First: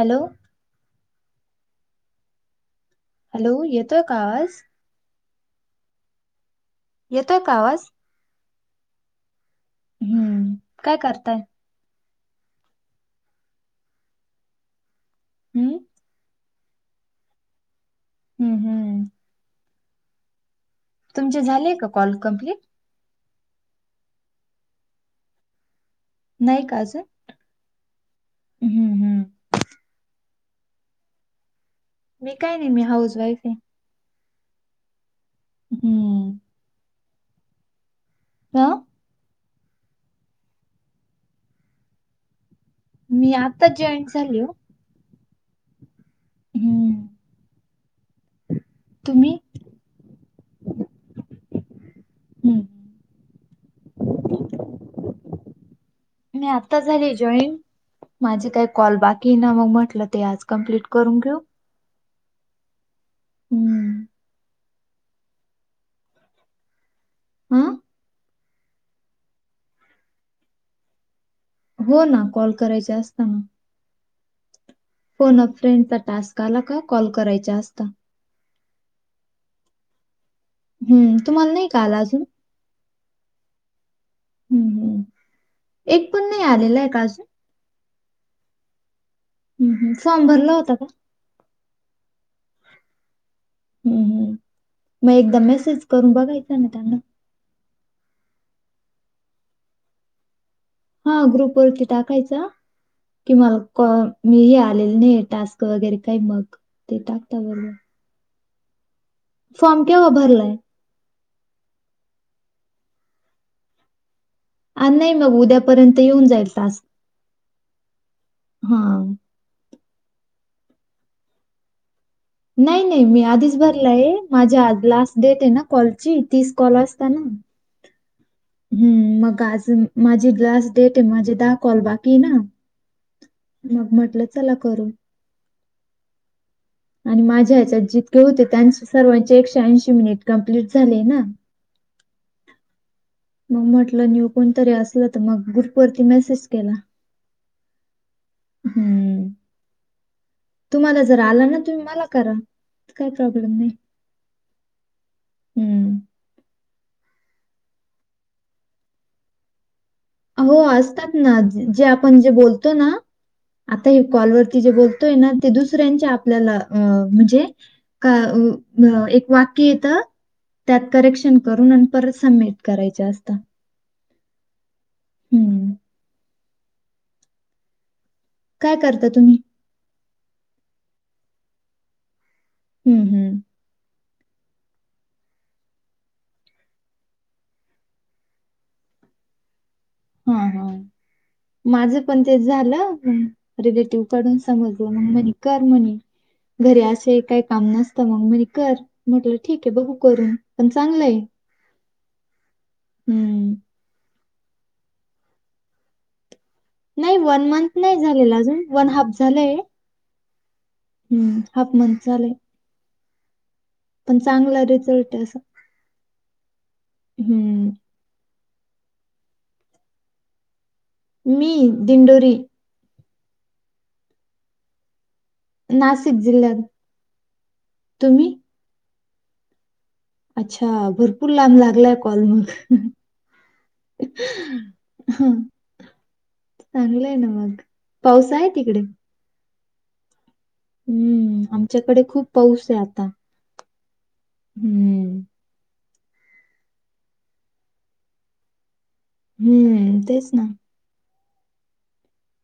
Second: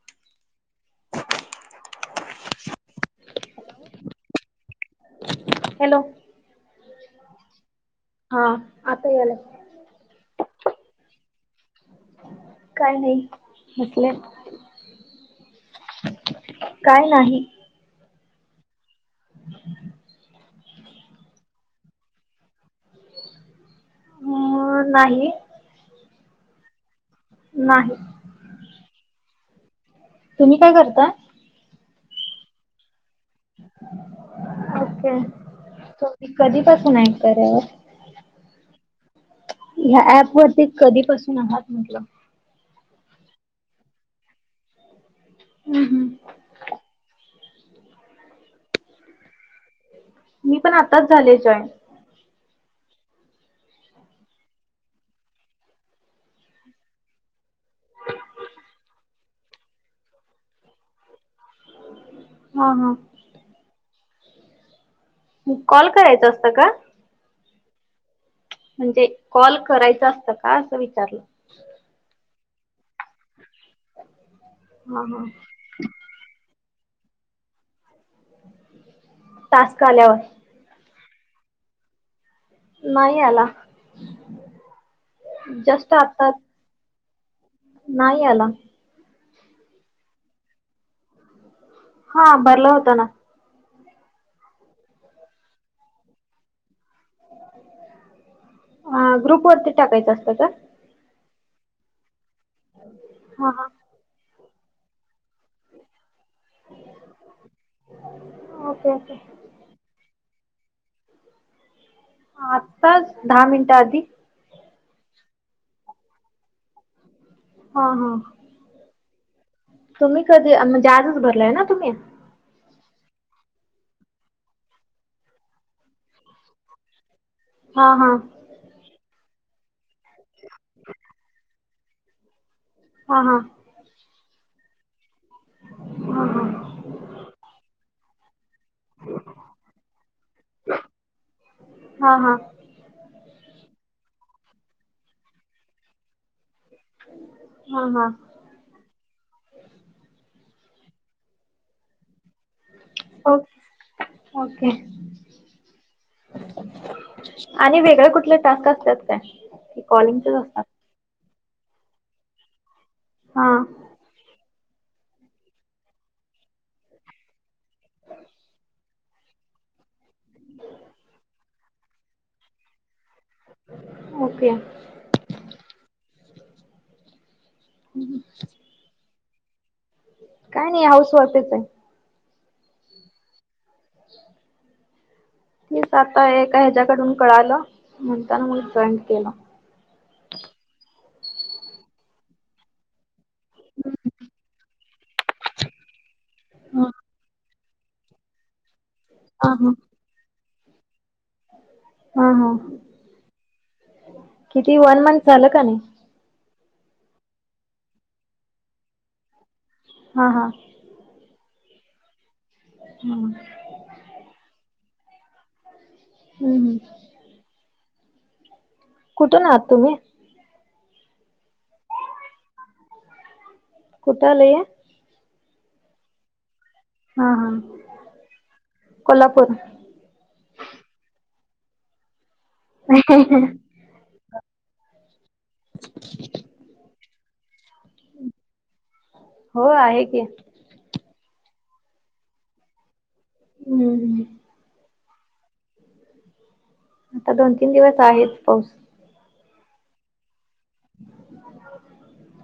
Hello! Hello, येतोय कावाज. Hello, येतोय का आवाज. हा, आता याला. हम्म, काय करताय. काय नाही म्हटले. हम्म. काय नाही. हम्म हम्म, तुमचे झालेय का कॉल कम्प्लीट. होय नाही. नाही का अजून? नाही. हम्म हम्म. तुम्ही काय करता. ''मी काय नाही मी हाऊसवाईफ आहे. ओके तुही हम्म कधी पासून ऐ क्यावर. त, ह्या ऍप वरती कधीपसून आहात म्हटल. ''मी आता जॉईन झाली ओ. हम हम. हम्म, तुम्ही. ''मी पण आताच झाले जॉईन हम्म, ''मी आता झाली जॉईन. माझी काही कॉल बाकी ना मग म्हटलं ते आज कंम्प्लीट करून घेऊ. हा हा, हम्, कॉल करायचं असतं का? ''हं'' म्हणजे कॉल करायच असतं का असं विचारलं. हो ना कॉल करायचा असतात. हा हा फोन फ्रेंडचा टास्क आला का कॉल करायचा असता. टास्क आल्यावर. हम्म, तुम्हाला नाही का आला अजून. नाही आला हम् हम्, जस्ट एक पण आता नाही आलेला नाही का अजून. नाही आला. हम हम, फॉर्म भरला होता का? हा, भरला होता ना. हम हम, मग एकदा मेसेज करून बघायचा ना त्यांना. हा, ग्रुप वरती टाकायचं असतं का? हा, ग्रुप वरती टाकायचा कि, हा मला. हा कु व मी ही आलेल नाही टास्क वगैरे काही मग ते टाकता बरोबर. Okay okay. फॉर्म केव्हा भरलाय. आत्ताच दहा मिनिट आधी. आज नाही मग उद्यापर्यंत जाईल टास. हा, हा. हा तुम्ही कधी म्हणजे आजच भरलाय ना तुम्हीं? नाही, नाही मी आधीच भरला आहे, माझ्या लास्ट डेट आहे ना कॉलची तीस कॉल असता ना. हा, हा.. हं.. मग आज माझी लास्ट डेट आहे, माझे दहा कॉल बाकी ये ना. हा, हा.. मग म्हटलं चला करू. हा, हा. हां. आणि माझ्या ह्याच्यात जितके होते त्यांचे सर्वांचे एकशे ऐंशी मिनिट कंप्लीट झाले ना. हा, हा. मग म्हटलं न्यू कोणतरी असलं तर मग ग्रुप वरती मेसेज केला. हा, हा. हुं.. तुम्हांला जर आला ना, तुम्ही मला करा. काही ओक... प्रॉब्लेम नाही ओके. हम्म आणि वेगळे कुठले टास्क असत्यात काय? आ हो असतात ना, जे आपण जे बोलतो ना हा आता हे कॉलवर, ते जे बोलतोय ना, ते दुसऱ्यांचे आपल्याला अ म्हणजे का एक वाक्य येतं, - त्यात करेक्शन करून आणि परत सबमिट करायचं असतं. ओके. हुं.. [unintelligible] काय करता तुम्हीं? काय नाही हाऊस वाइफच आहे. हुं.. हूं.. [inaudible] हेच आता एका ह्याच्याकडून कळालं म्हणताना मग जॉईन केलं. हा, हा. माझं पण तेच झालं रिलेटिव्ह कडून समजलं. मग म्हणे कर म्हणे, हा घर असंही काही काम नसतं मग म्हणे कर. म्हटलं हा ठीक आहे, हा बघू करून पण चांगलंय. हा, हा. किती वन मंथ झालं का नाही? नाही वन मंथ नाही झालेला अजून, वन हाफ झालंय. हा, हा. हं, हाफ मंथ झालंय. [unintelligible] पण चांगला रिझल्ट आहे असं. हं.. हूं.. ह.. कुठून आहात तुम्हीं? मी दिंडोरी. कुठं आलं हे? नासिक जिल्ह्यात. हा, हा. तुम्ही कोल्हापूर. अच्छा, भरपूर लांब लागलाय कॉल मग. [unintelligible] [unintelligible] चांगलय ना मग. पाऊस आहे तिकडे. हो आहे की. हम्म, आमच्याकडे खूप पाऊस आहे आता. एवढ नही हम्म आता दोन तीन दिवस आहेच पाऊस. हम्म, तेच ना. [inaudible]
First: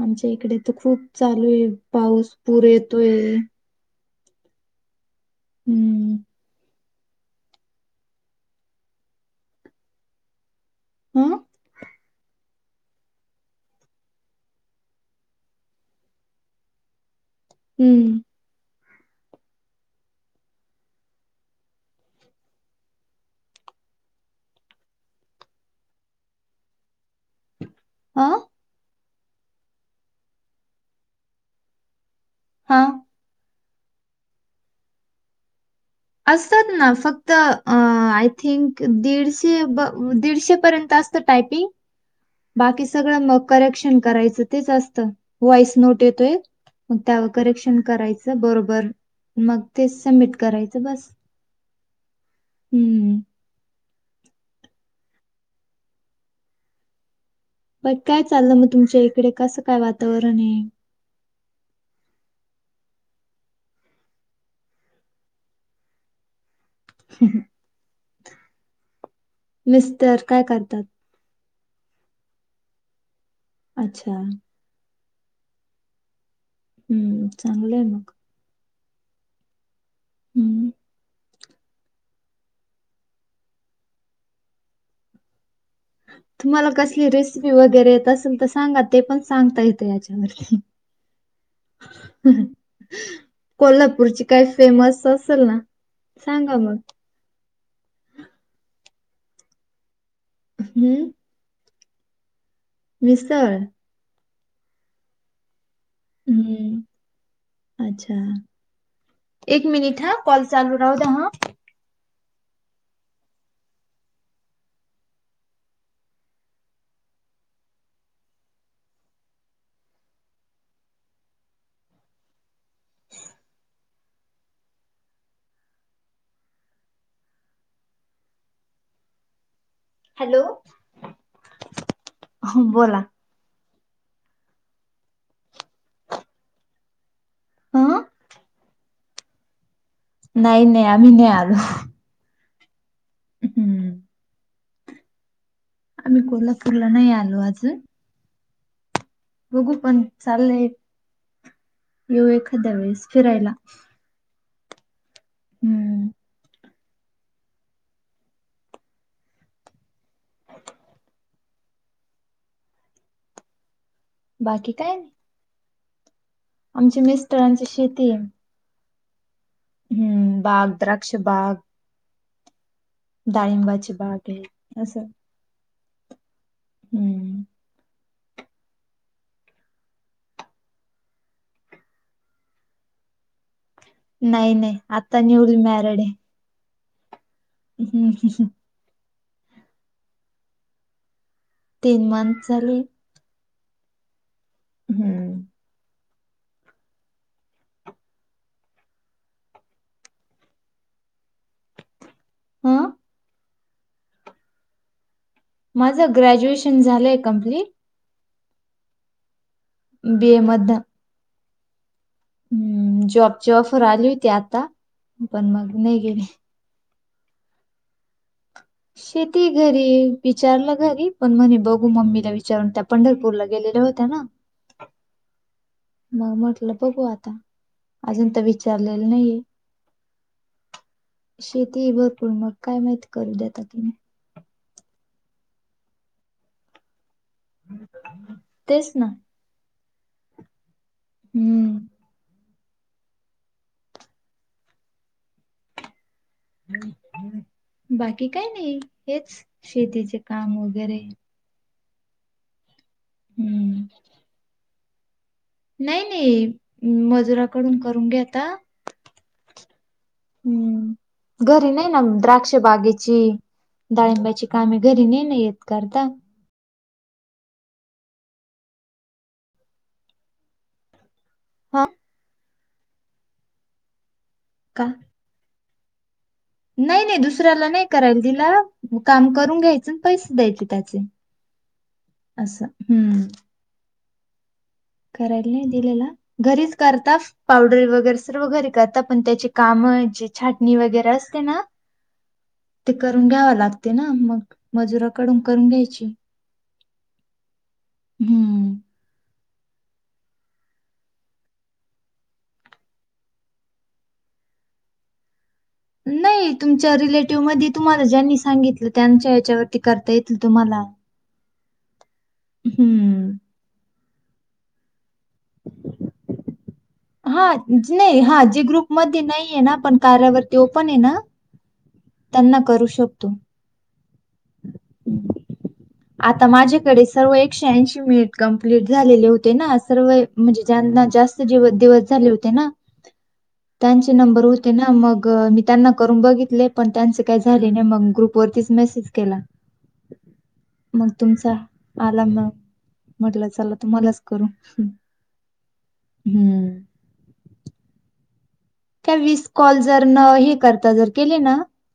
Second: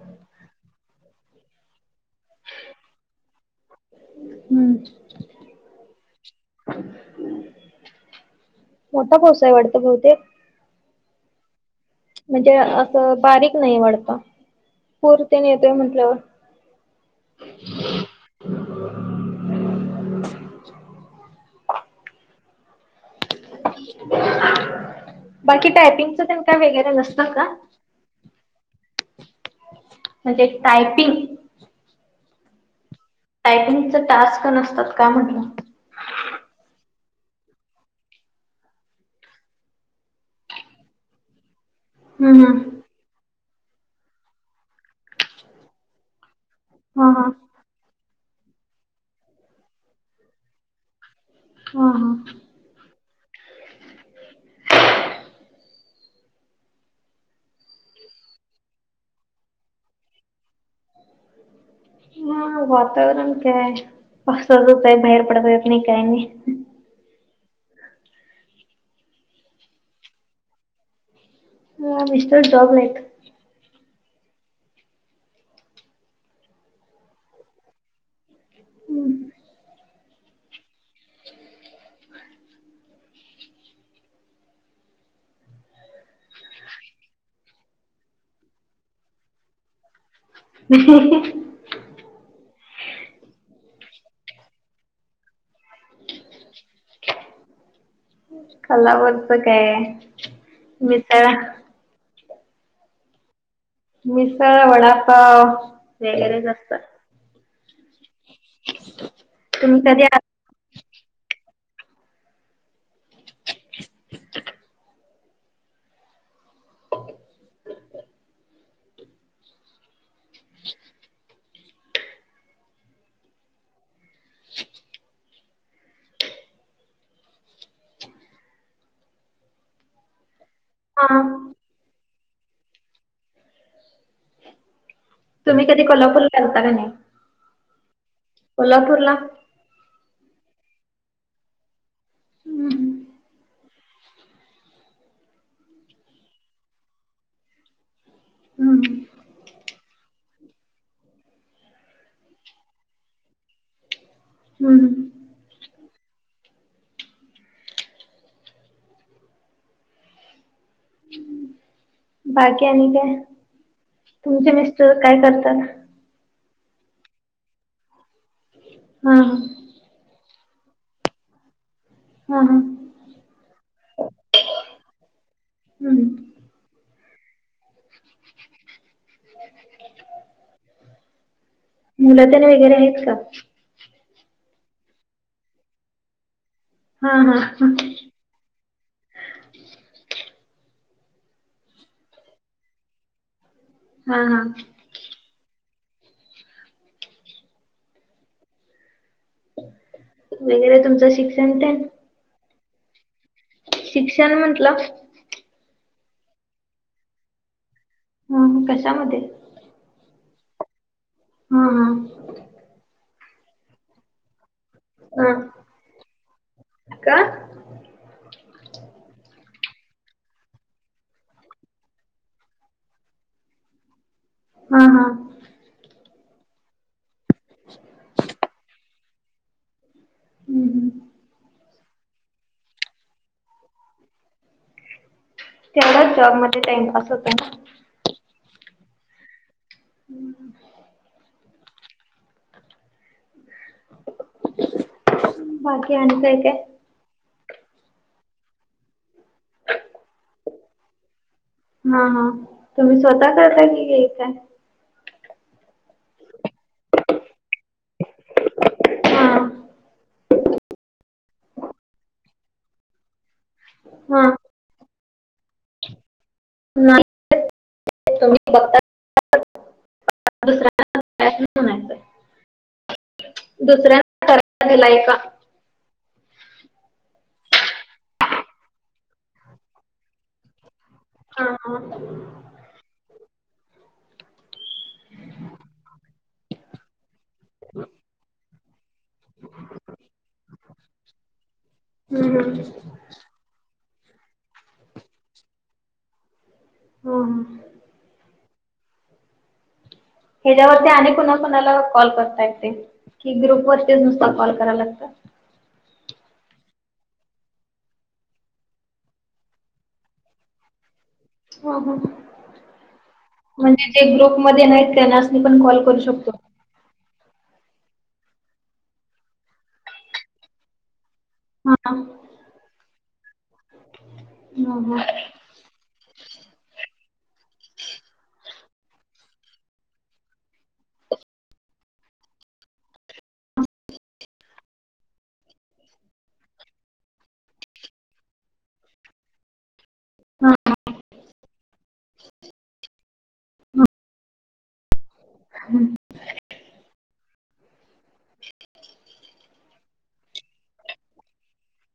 आमच्या इकडे तर खूप चालू आहे पाऊस. पुर येतोय. हम्म मोठा पाऊस आहे वाटत बहुतेक. अ म्हणजे अस बारीक नाही वाढत. पुर ते न येतोय म्हटल. हम्म बाकी टायपिंगच काय वगैरे नसत का? अ म्हणजे टायपिंग हा टायपिंगच टास्क नसतात का म्हटल. असतात ना फक्त, अ आय थिंक दीडशे ब दीडशे पर्यंत असत तात, टायपिंग हम्म बाकी सगळ म करेक्शन करायच तेच असत. व्हॉईस नोट येतोय. मग हा हा त्यावर करेक्शन करायच बरोबर. मग ते सबमिट करायच बस. हा हा हम्म बाकी काय चालल मग तुमच्या इकडे कस काय वातावरण आहे. हा वातावरण काय, पाऊसाच काय बाहेर पडता येत नाही काय नाही. मिस्टर काय करतात. म मिस्टर जॉबला आहेत. अच्छा हम्म, चांगलय मग. हम्म हम्म [inaudible] तुम्हाला कसली रेसिपी वगैरे येत असेल तर सांगा. ते पण सांगता येत याच्यात. [unintelligible] कोल्हापूरची काही फेमस असेल ना सांगा मग. कोल्हापूरच काय हम्म मिसळ मिसळ मिसळ, वडापाव वगैरेच असतात. हम्म अच्छा एक तुम्ही मिनिट कधी हा आ कॉल चालू राहू द्या हा. [unintelligible] हॅलो हां हो बोला तुम्ही कधी कोल्हापूरला गेलता का नाही हं कोल्हापूरला नाही नाही आम्ही नाही आलो हम् हम्म आम्ही कोल्हापूरला नाही आलो अजून हम्म बघू पण चाललंय, येऊ एखाद्या वेळेस फिरायला. हम् हम्म बाकी आणि काय तुमचे बाकी मिस्टर नाही काय करतात? आमच्या मिस्टरांची शेतीयं हा हा हम्म बाग द्राक्षे बाग हा हा डाळिंबाची बाग हेय असं हम् हम्म मुलं तेन वगैरे आहेत का? नाही नाही आता न्यू मॅरेड हेय हा हा [unintelligible] तीन मंथ झालेत हा हा हम्म वगैरे तुमचं शिक्षण तेन? हं शिक्षण म्हटलं? माझं ग्रॅज्युएशन झालंय कंप्लीट. हमं कशामध्ये? बी ए मधनं हां हां हम्म जॉबची ऑफर आली होती आता, हा पण मग नाही गेली. का? शेती घरी, विचारलं घरी पण म्हणे बघू मम्मीला विचारून त्या पंढरपूरला गेलेल्या होत्या ना. हां हा मग म्हटलं बघू आता, अजून तर विचारलेलं नाहीये हम्म. शेती भरपूर मग काय माहिती करू देत्यात काय नाही तेवढाच जॉबमध्ये टाइमपास होतोय ना तेच ना. हम्म. हम्म. बाकी आणि काय काय? बाकी काय नाही, हेच शेतीचे काम वगैरे. हा हा तुम्ही स्वतः करता हम्म की काय? नाही नाही मजुरा कडून करून घेता हा हम्म. घरी नाही ना, द्राक्ष बागेची, हा डाळिंब्याची कामे घरी नाही ना येत करता? [unintelligible] हा दुसऱ्यां करायला दिलाय का? नाही नाही दुसऱ्याला नाही करायला दिला. काम करून घ्यायचं अन् पैसे द्यायचे त्याचे. हा हा. असं हम्म. करायला नाही दिलेला, घरीच करता पावडरी वगैरे सर्व घरी करता पण ते त्याचे कामं जे छाटणी वगैरे असते ना? हम्म हम्म ते करून घ्यावं लागते ना, मग मजुराकडून करून घ्यायची. हम्म हम्म. हम्म. ह्याच्यावरती आणि कुणा कोणाला कॉल करता येतंय? की ग्रुप वरतीच नुसता कॉल कराव लागतं? नाही तुमच्या रिलेटिव्हमधी तुम्हाला ज्यांनी सांगितलं, त्यांच्या यांच्यावरती करता येेतं तुम्हाला. हम्म हम्म. हम्म. म्हणजे जे ग्रुपमध्ये नाहीत त्यांनास नी पण कॉल करू शकतो? हा नाही हा जे ग्रुप मध्ये नाहीये ना, पण कार्यावरती ओपण आहे ना. हा. त्यांना करू शकतो. हा हा. आता माझ्याकडे सर्व एकशे ऐंशी मिनिट कंप्लीट झालेले होते ना, सर्व म्हणजे ज्यांना जास्त दिव दिवस झाले होते ना. [inaudible] त्यांचे नंबर होते ना, मग मी त्यांना करून बघितले. पण त्यांचे काय झाले नाही मग ग्रुप वरतीस मेसेज केला. हा. मग तुमचा आला मग, म्हटलं चला तुम्हालाच करू. हम. हम्म. [inaudible] काय विस कॉल जर न हे करता जर केले ना,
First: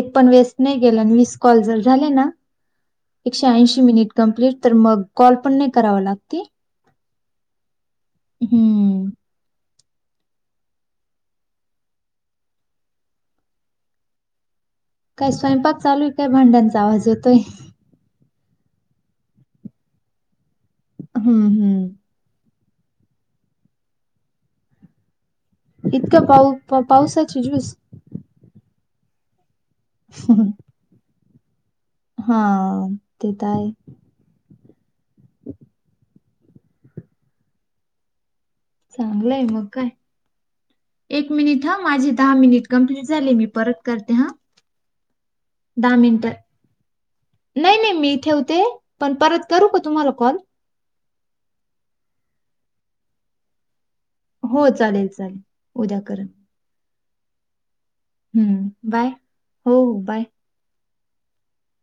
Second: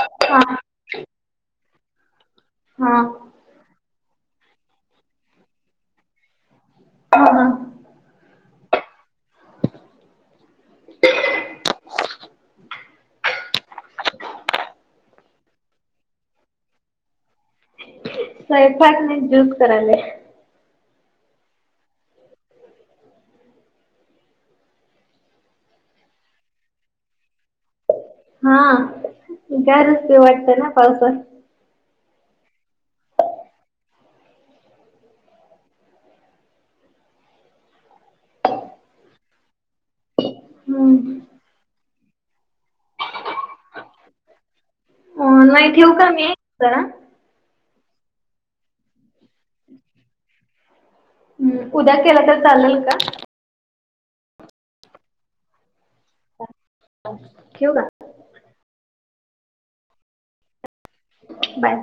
एक पण वेस्ट नाही केला, अन् वीस कॉल जर झाले ना? हा. एकशे ऐंशी मिनिट कंप्लीट तर, मग कॉल पण नाही करावा लागते. हम्म हम्म. हम्मं कायं स्वयंपाक चालूं आहे कायं भांड्यांचा आवांज येतोय. स्वयंपाक नाहीं ज्युंस कराले. हम्मं हम्मं इतकं पाऊ पावसांची ज्यूंस. हां गरचं ते वाटतं नां पावसांत. हां ते तरं आहे. चांगलंय मंग कायं. हम्मं एक मिनिटं हां माझी दहा मिनिटं कंप्लीट झाली मी परंत करते हां. नाही ठेवू दहा का मी जरा? मिनिटं नाहीं नाहीं मी ठेवते पणं परंत करूं कां तुम्हांला कॉल? हम्मं उद्यां केलां तरं चालेल कां? हो चालेल चालेल उद्यां करां. ठेऊ कां? हम्मं बांय हो बांय. बांय